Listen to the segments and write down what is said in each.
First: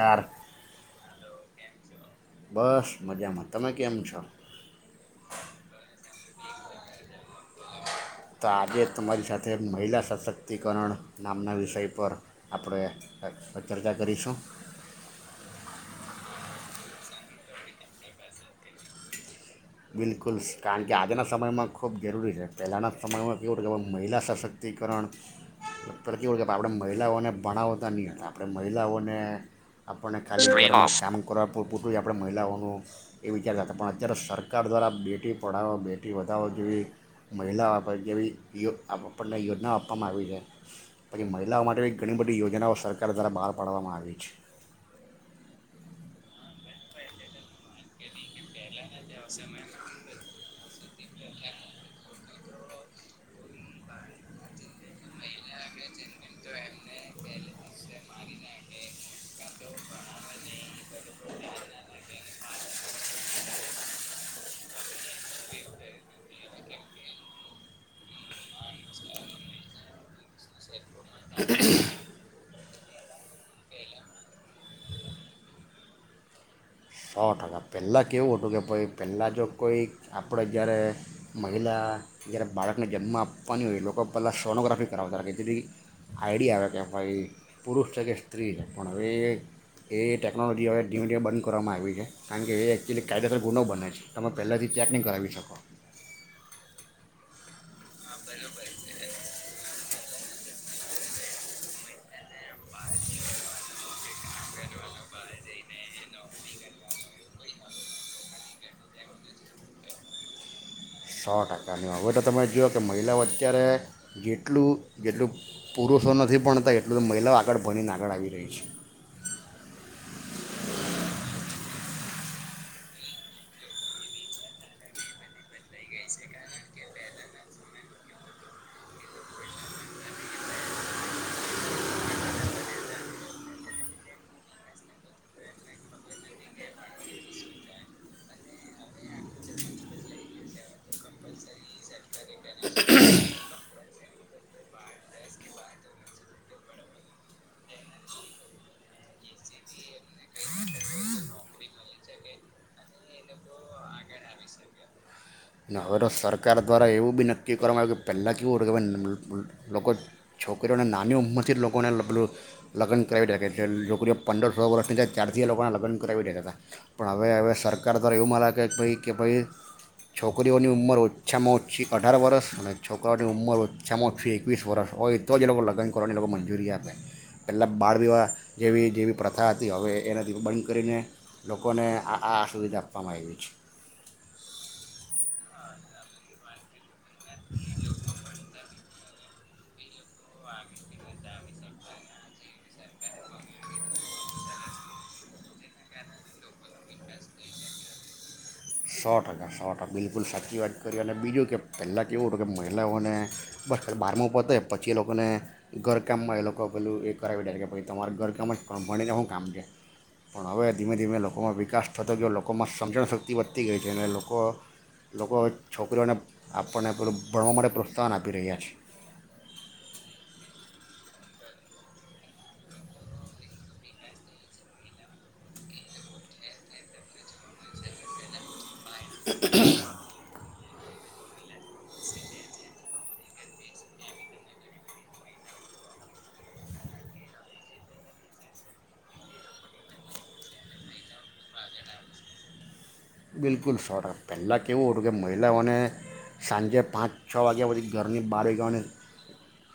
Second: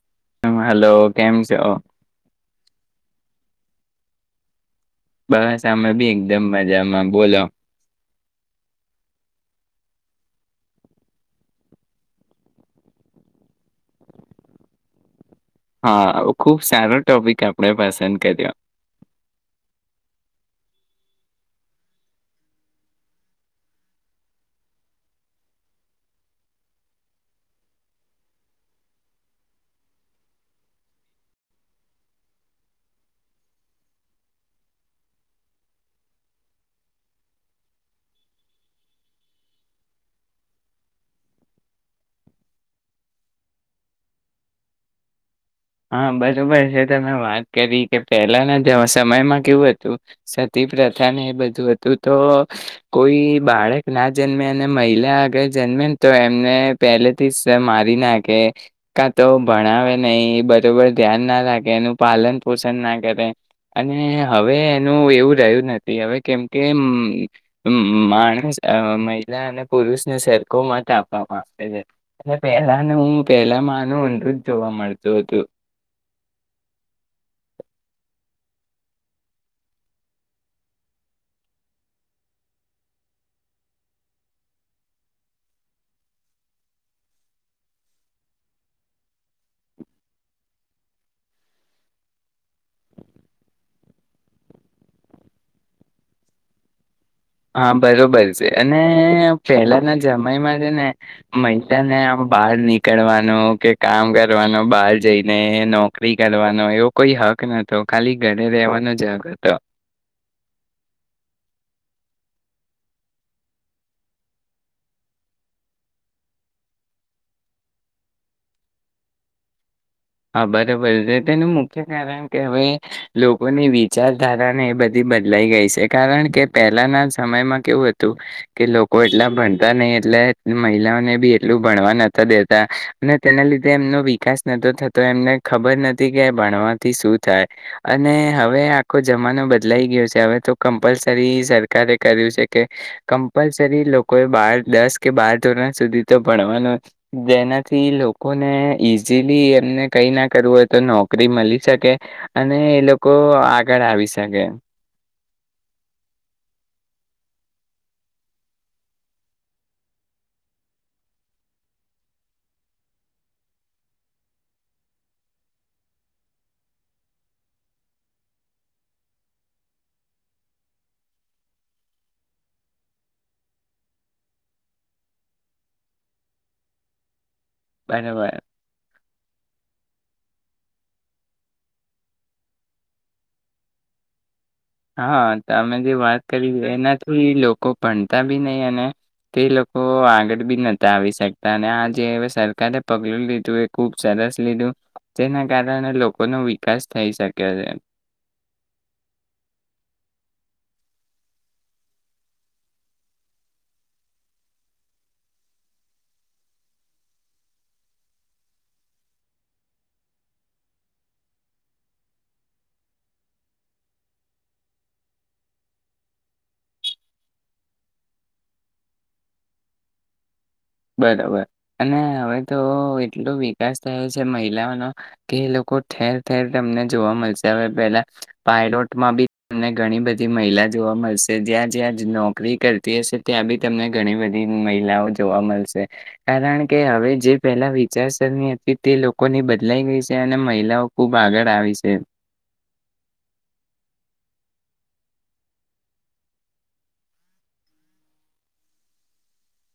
યાર હ હલો કેમ સો? બસ મજામાં તમે કેમ છો? બસ અમે બી એકદમ મજામાં બોલો. તો આજે જ તમારી સાથે મહિલા સશક્તિકરણ નામના વિષય પર આપણે ચર્ચા કરીશું. હા ખુબ સારો ટોપિક આપણે પસંદ કર્યો. બિલકુલ કારણ કે આજના સમયમાં ખૂબ જરૂરી છે પહેલાંના સમયમાં કેવું કહે મહિલા સશક્તિકરણ પહેલા કેવું કહે આપણે મહિલાઓને ભણાવતા નહીં હતા આપણે મહિલાઓને આપણને ખાલી કામ કરવા પૂટું આપણે મહિલાઓનું એ વિચારતા હતા પણ અત્યારે સર સરકાર દ્વારા બેટી પઢાવો બેટી વધાવો જેવી મહિલાઓ જેવીયો આપણને યોજનાઓ આપવામાં આવી છે પછી મહિલાઓ માટે બ ઘણી બધી યોજનાઓ સરકાર દ્વારા બહાર પાડવામાં આવી છે. હા બરોબર છે તમે વાત કરી કે પેલાના દિવ સમયમાં કેવું હતું સ સતી પ્રથા ને એ બધું હતું તો કોઈ બાળક ના જન્મે અને મહિલા આગળ જન્મે ને તો એમને પેલેથી મારી નાખ કે કા તો ભણાવે નહી બધ ધ્યાન ના રાખે એનું પાલન પોષણ ના કરે અને હવે એનું એવું રહ્યું નથી હવે કેમકે માણસ મહિલા અને પુરુષને સરખો મત આપવા માંગે છે અને પહેલાનું હું પહેલામાં આનું ઊંધું જોવા મળતું હતું. સો ટકા પહેલાં કેવું હતું કે ભાઈ પહેલાં જો કોઈક આપણે જ્યારે મહિલા જ્યારે બાળકને જન્મ આપવાની હોય એ લોકો પહેલાં સોનોગ્રાફી કરાવતા હતા કે જેની આઈડિયા આવે કે ભાઈ પુરુષ છે કે સ્ત્રી છે પણ હવે એ ટેકનોલોજી હવે ધીમે ધીમે બંધ કરવામાં આવે કારણ કે કાયદેસર ગુનો બને છે તમે પહેલાથી ચેક નહી કરાવી શકો. હા. બરોબર છે અને પેલાના જયમાં છે ને મહિલાને આ બહાર નીકળવાનું કે કામ કરવાનું બહાર જઈને નોકરી કરવાનો એવો કોઈ હક નતો ખાલી ઘરે રેવાનો જ હક હતો. સો ટકાની હવે તો તમે જોઓ કે મહિલાઓ અત્યારે જેટલું જેટલું પુરુષો નથી ભણતા એટલું તો મહિલાઓ આગળ ભણીને આગળ આવી રહી છે. હા બરોબર છે તેનું મુખ્ય કારણ કે હવે લોકોની વિચારધારાને એ બધી બદલાઈ ગઈ છે કારણ કે પહેલાના સમયમાં કેવું હતું કે લોકો એટલા ભણતા નહી એટલે મહિલાઓને બી એટલું ભણવા નતા દેતા અને તેના લીધે એમનો વિકાસ નતો થતો. તો એમને ખબર નથી કે ભણવાથી શું થાય અને હવે આખો જમાનો બદલાઈ ગયો છે હવે તો કમ્પલસરી સરકારે કર્યું છે કે કમ્પલસરી લોકોએ બાર દસ કે બાર ધોરણ સુધી તો ભણવાનું જેનાથી લોકોને ઇઝીલી એમને કઈ ના કરવું હોય તો નોકરી મળી શકે અને એ લોકો આગળ આવી શકે. હવે તો સરકાર દ્વારા એવું બી નક્કી કરવામાં આવ્યું કે પહેલાં કેવું હત કે ભ લોકો છોકરીઓને નાની ઉંમરથી જ લોકોને લગ્ન કરાવી રહ્યા છે છોકરીઓ પંદર સો વર્ષની જ ચ્યારથી લોકોને લગ્ન કરાવી રહ્યા હતા પણ હવે હવે સરકાર દ્વારા એવું મા લે ભાઈ કે ભાઈ છોક છોકરીઓની ઉંમર ઓછામાં ઓછી અઢાર વર્ષ અને છોકરાઓની ઉંમર ઓછામાં ઓછી એકવીસ વર્ષ હોય તો જ લોકો લગ્ન કરવાની લોકો મંજૂરી આપે. પહેલાં બહાર વિવાહ બરાબર જેવી જેવી પ્રથા હતી હવે એનાથી બંધ કરીને લોકોને આ આ સુવિધા આપવામાં આવી છે. હા અમે જે વાત કરી એનાથી લોકો ભણતા બી નહી અને તે લોકો આગળ બી નતા આવી શકતા અને આ જે સરકારે પગલું લીધું એ ખુબ સરસ લીધું જેના કારણે લોકોનોો વિકાસ થઈ શકે્યો છે સો ટકા સો ટકા બિલકુલ સાચી વાત કરી અને બીજું કે પહેલાં કે એવું હતું કે મહિલાઓને બસ બહારમાં પતેય પછી એ લોકોને ઘરકામમાં એ લોકો પેલું એ કરાવી દે કે ભ તમારા ઘરકામમાં જ કભાણીને શું કામ છે પણ હવે ધીમે ધીમે લોકોમાં વિકાસ થતો ગયો લોકોમાં સમજણશક્તિ વધતી ગઈ છે અને લોકો લોકો છોકરીઓને આપણને પેલું ભણવા માટે પ્રોત્સાહન આપી રહ્યા છે બરોબર અને હવે તો એટલો વિકાસ થયો છે મહિલાઓનો કે એ લોકો ઠેર ઠેર તમને જોવા મળશે હવે પેલા પાયડો માં બી તમને ઘણી બધી મહિલા જોવા મળશે જ્યાં જ્યાં નોકરી કરતી હશે ત્યાં બી તમને ઘણી બધી મહિલાઓ જોવા મળશે કારણ કે હવે જે પહેલા વિચારસરણી હતી તે લોકોની બદલાઈ ગઈ છે અને મહિલાઓ ખૂબ આગળ આવી છે બિલકુલ સો ટ પહેલાં કેવું હતું કે મહિલાઓને સાંજે પાંચ છ વાગ્યા પછી ઘરની બહાર જવાની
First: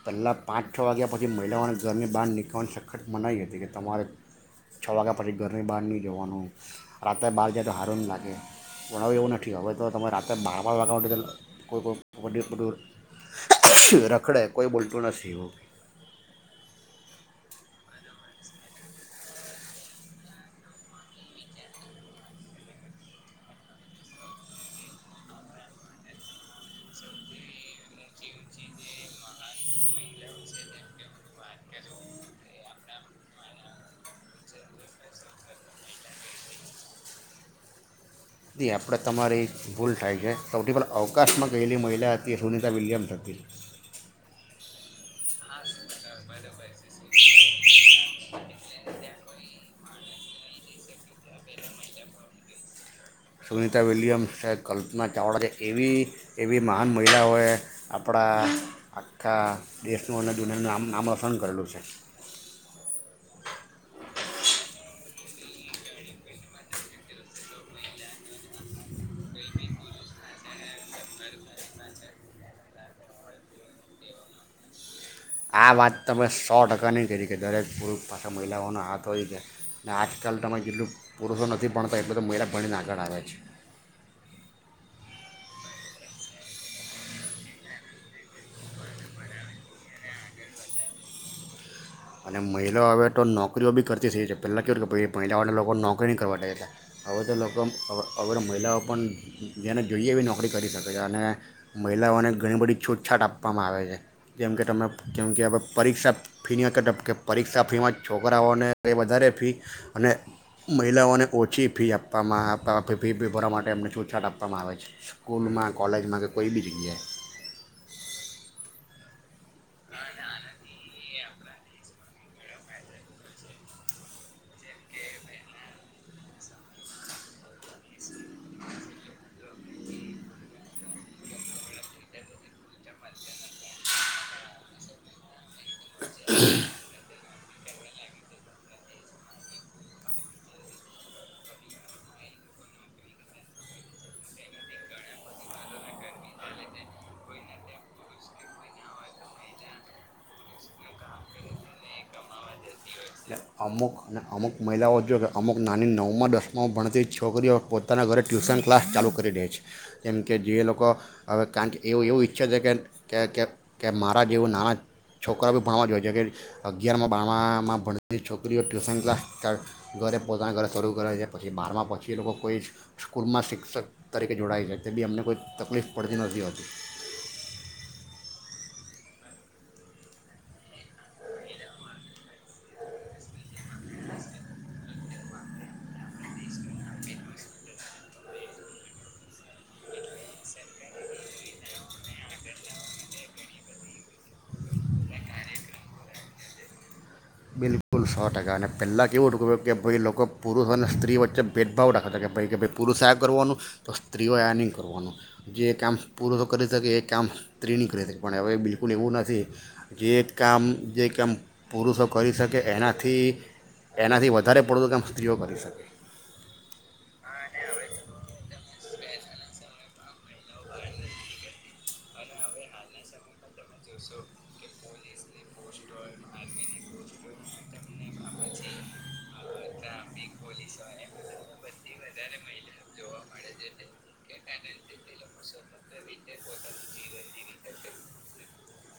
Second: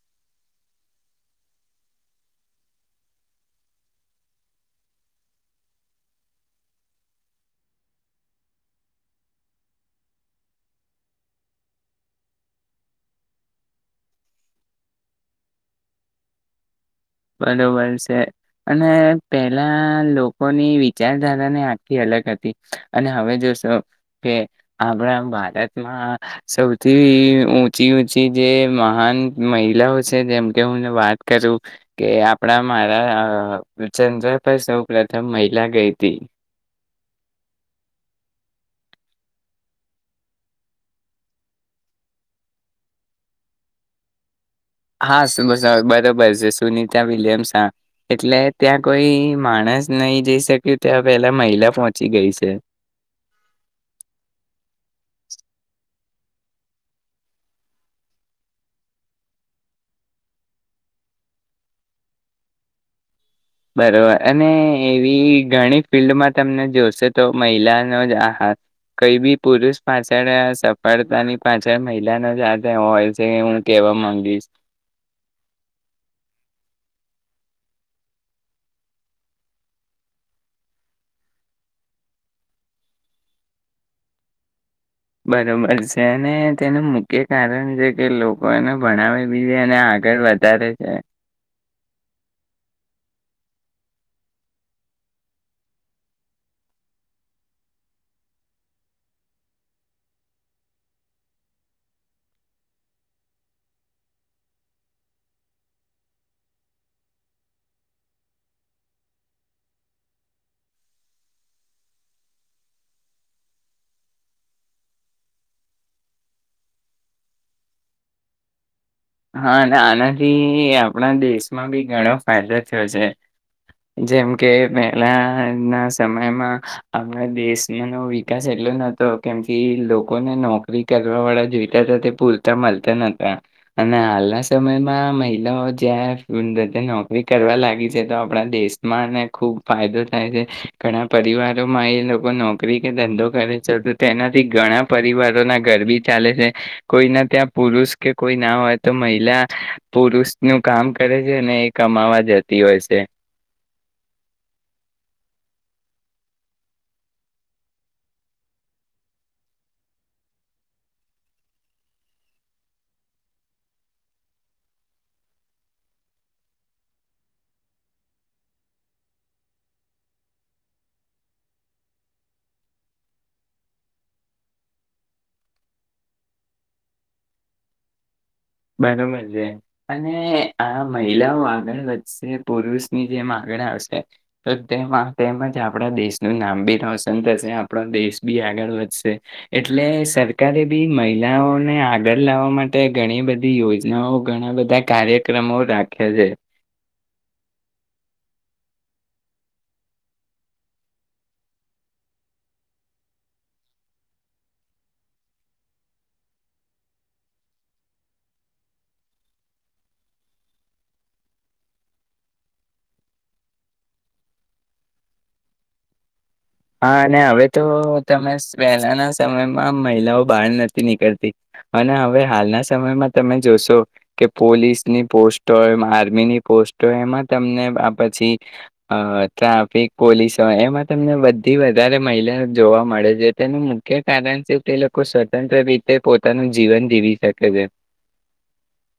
પહેલાં પાંચ છ વાગ્યા પછી મહિલાઓને ઘરની બહાર નીકળવાની સખત મનાવી હતી કે તમારે છ વાગ્યા પછી ઘરની બહાર નહીં જવાનું રાતે બહાર જાય તો હારું લાગે ઓકે ભણાવો એવું નથી હવે તો તમે રાતેે બાર બાર વાગવા માટે કોઈું રખડે કોઈ બોલતું નથી ઓકે બરોબર છે અને પેલા લોકોની વિચારધારાને આખી અલગ હતી અને હવે જોશો કે આપણા ભારતમાં સૌથી ઊંચી ઊંચી જે મહાન મહિલાઓ છે જેમકે હું વાત કરું કે આપણા મારા ચંદ્રભાઈ સૌ પ્રથમ મહિલા ગઈ હતી એ આપણે તમારી ભૂલ થાય છે સૌથી પહેલા અવકાશમાં ગયલી મહિલા હતી સુનિતા વિલિયમ્સ હતી હા બરોબર છે સુનિતા વિલિયમ્સ એટલે ત્યાં કોઈ માણસ નહી જઈ શક્યું ત્યાં પેલા મહિલા પહોંચી ગઈ છે સુનીિતા વિલિયમ્સ છે કલ્પના ચાવડા છે એવી એવી મહાન મહિલાઓએ આપણા આખા દેશનું અને દુનિયાનું નામ નામ રોશન કરેલું છે બરોબર અને એવી ઘણી ફિલ્ડમાં તમને જોશે તો મહિલાનો જ આહાર કઈ બી પુરુષ પાછળ સફળતાની પાછળ મહિલાનો જ આથ હોય છે હું કેવા માંગીશ આ વાત તમે સો ટકાની કરી કે દરેક પુરુષ પાસે મહિલાઓનો હાથ હોય છેાય અને આજકાલ તમે જેટલું પુરુષો નથી ભણતા એટલ તો મહિલા ભણીને આગળ આવે છે બરોબર છે અને તેનું મુખ્ય કારણ છે કે લોકો એને ભણાવે બીજે અને આગળ વધારે છે અને મહિલાઓ હવે તો નોકરીઓ બી કરતી થઈ છે પહેલાં કેવું મહિલાઓને લોકો નોકરી નહીં કરવા હવે તો લોકો હવે તો મહિલાઓ પણ જેને જોઈએ બી નોકરી કરી શકે છે અને મહિલાઓને ઘણી બધી છૂટછાટ આપવામાં આવે છે જેમ કે તમે કેમ કે હવે પરીક્ષા ફીની બ કે પરીક્ષા ફીમાં છોકરાઓને એ વધારે ફી અને મહિલાઓને ઓછી ફી આપવામાં ફી ભરવા માટે એમને છૂટછાટ આપવામાં આવે છે સ્કૂલમાં કોલેજમાં કે કોઈ બી જગ્યાએ હા અને આનાથી આપણા દેશમાં બી ઘણો ફાયદો થયો છે જેમ કે પહેલા ના સમયમાં આપણા દેશનોો વિકાસ એટલો નહતો કેમ કે લોકોને નોકરી કરવા વાળા જોઈતા હતા તે પૂરતા મળતા નહતા અને હાલના સમયમાં મહિલાઓ ચ્ટાફ ન નોરી કરવા લાગી છે તો આપણા દેશમાંને ખુબ ફાયદો થાય છે ઘણા પરિવારોમાં એ લોકો નોકરી કે ધંધો કરે છે તો તેનાથી ઘણા પરિવારો ના ગરબી ચાલે છે કોઈને ત્યાં પુરુષ કે કોઈ ના હોય તો મહિલા પુરુષ નું કામ કરે છે અને એ કમાવા જતી હોય છે એટલે અમુક અને અમુક મહિલાઓ જો કે અમુક નાની નવમાં દસમાંમાં ભણતી છોકરીઓ પોતાના ઘરે ટ્યુશન ક્લાસ ચાલુ કરી દે છે જેમકે જે લોકો હવે કારણ કે એવું એવું ઈચ્છે છે કે કે મારા જેવું નાના છોકરા બી ભણવા જોઈએ છે કે અગિયારમાં બારમાં ભણ પછી છોકરીઓ ટ્યુશન ક્લાસ ઘરે પોતાના ઘરે શરૂ કરે છે પછી બહારમાં પછી એ લોકો કોઈ સ્કૂલમાં શિક્ષક તરીકે જોડાય છે તે બી અમને કોઈ તકલીફ પડતી નથી હોતી બરોબર છે અને આ મહિલાઓ આગળ વધશે પુરુષની જેમ આગળ આવશે તો તેમાં તેમજ આપણા દેશનું નામ બી રોશન થશે આપણો દેશ બી આગળ વધશે એટલે સરકારે બી મહિલાઓને આગળ લાવવા માટે ઘણી બધી યોજનાઓ ઘણા બધા કાર્યક્રમો રાખે છે બિલકુલ સો ટકા અને પહેલાં કેવું ૂક કે ભાઈ લોકો પુરુષો અને સ્ત્રી વચ્ચે ભેદભાવ રાખેતા કે ભાઈ કે ભાઈ પુરુષ આ કરવાનું તો સ્ત્રીઓ આ નહીં કરવાનું જે કામ પુરુષો કરી શકે એ કામ સ્ત્રી નહીં કરી શકે પણ હવે બિલકુલ એવું નથી જે કામ જે કામ પુરુષો કરી શકે એનાથી એનાથી વધારે પડતું કામ સ્ત્રીઓ કરી શકે હા અને હવે તો તમે વહેલાના સમયમાં મહિલાઓ બહાર નથી નીકળતી અને હવે હાલના સમયમાં તમે જોશો કે પોલીસની પોસ્ટ હોય આર્મી ની પોસ્ટ હોય એમાં તમને પછી ટ્રાફિક પોલીસ હોય એમાં તમને બ થી વધારે મહિલા જોવા મળે છે તેનું મુખ્ય કારણ છે તે લોકો સ્વતંત્ર રીતે પોતાનું જીવન જીવી શકે છે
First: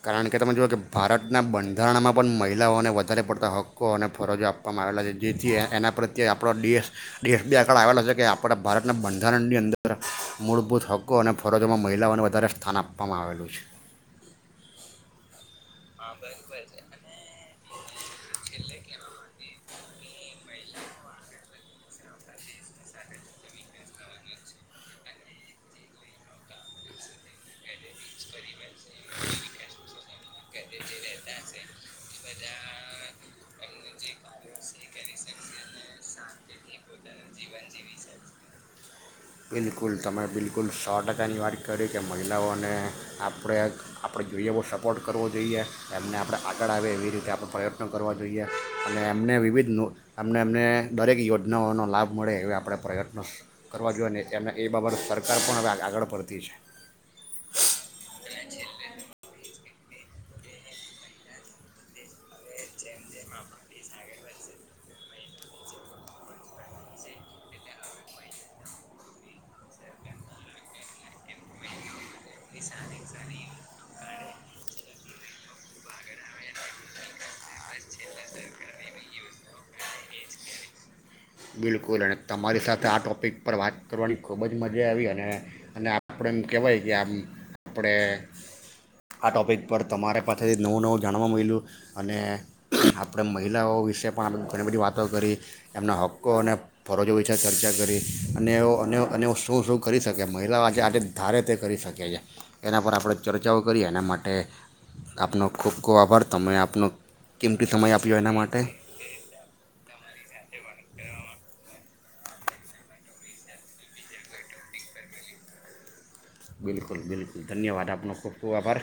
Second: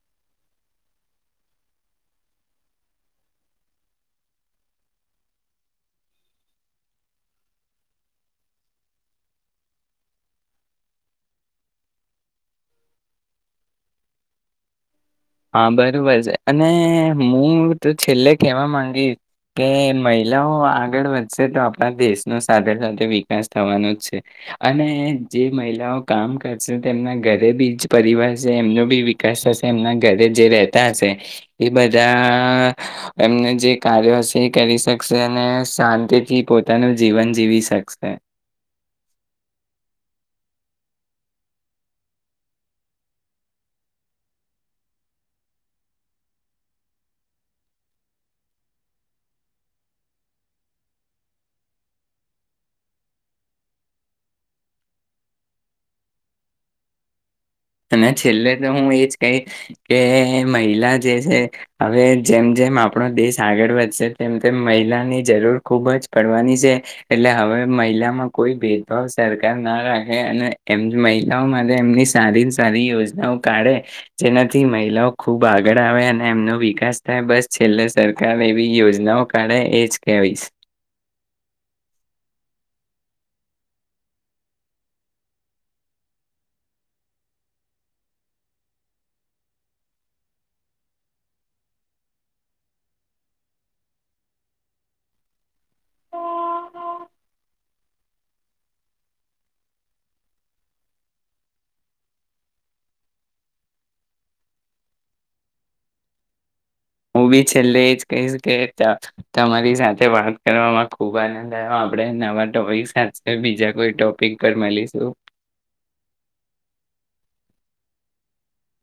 કારણ કે તમે જુઓ કે ભારતના બંધારણમાં પણ મહિલાઓને વધારે પડતા હક્કો અને ફરજો આપવામાં આવેલા છે જેથી એના પ્રત્યે આપણાો દેશ દેશ બે આંકળ આવેલો છે કે આપણા ભારતના બંધારણની અંદર મૂળભૂત હક્કો અને ફરજોમાં મહિલાઓને વધારે સ્થાન આપવામાં આવેલું છે હા બરોબર છે અને હું તો છેલ્લે કેવા માંગી કે મહિલાઓ આગળ વધશે તો આપણા દેશનો સાથે સાથે વિકાસ થવાનો જ છે અને જે મહિલાઓ કામ કરશે તેમના ઘરે બી જ પરિવાર છે એમનો બી વિકાસ થશે એમના ઘરે જે રતા હશે એ બધા એમને જે કાર્યો હશે એ કરી શકશે અને શાંતિથી પોતાનું જીવન જીવી શકશે બિલકુલ તમે બિલકુલ સો ટકાની વાત કરી કે મહિલાઓને આપણે આપણે જોઈએ બહો સપોર્ટ કરવો જોઈએ એમને આપણે આગળ આવેએ એવી રીતે આપણે પ્રયત્નો કરવા જોઈએ અને એમને વિવિધ એમને એમને દરેક યોજનાઓનો લાભ મળે એવા આપણે પ્રયત્નો કરવા જોઈએને એમ એ બાબત સરકાર પણ હવે આગળ પડતી છે અને છેલ્લે તો હું એજ કહી કે મહિલા જે છે હવે જેમ જેમ આપણો દેશ આગળ વધશે તેમ તેમ મહિલાની જરૂર ખુબ જ પડવાની છે એટલે હવે મહિલામાં કોઈ ભેદભાવ સરકાર ના રાખે અને એ મહિલાઓ માટે એમની સારી કારી યોજનાઓ કાઢે જેનાથી મહિલાઓ ખૂબ આગળ આવે અને એમનો વિકાસ થાય બસ છેલ્લે સરકાર એવી યોજનાઓ કાઢે એજ કેવીશ બિલકુલ અને તમારી સાથે આ ટૉપિક પર વાત કરવાની ખૂબ જ મજા આવી અને અને આપણે એમ કહેવાય કે આમ આપણે આ ટૉપિક પર તમારે પાસેથી નવું નવું જાણવા મળલ્યું અને આપણે મહિલાઓ વિશે પણ આપ ઘણી બધી વાતો કરી એમના હક કો અને ફરજો વિશે ચર્ચા કરી અને એ અને એ શું શું કરી શકે મહિલાઓ આજે આજે ધારે તે કરી શકે છે એના પર આપણે ચર્ચાઓ કરીએ એના માટે આપનો ખૂબ ખૂબ આભાર તમે આપ હું બી છેલ્લે એજ કહીશ કે તમારી સાથે વાત કરવા ખુબ આનંદ આવ્યો આપણે નવા ટોપિક સાથે બીજા કોઈ ટોપિક પર મળીશું બિલકુલ બિલકુલ ધન્યવાદ આપનો ખૂબ ખૂબ આભાર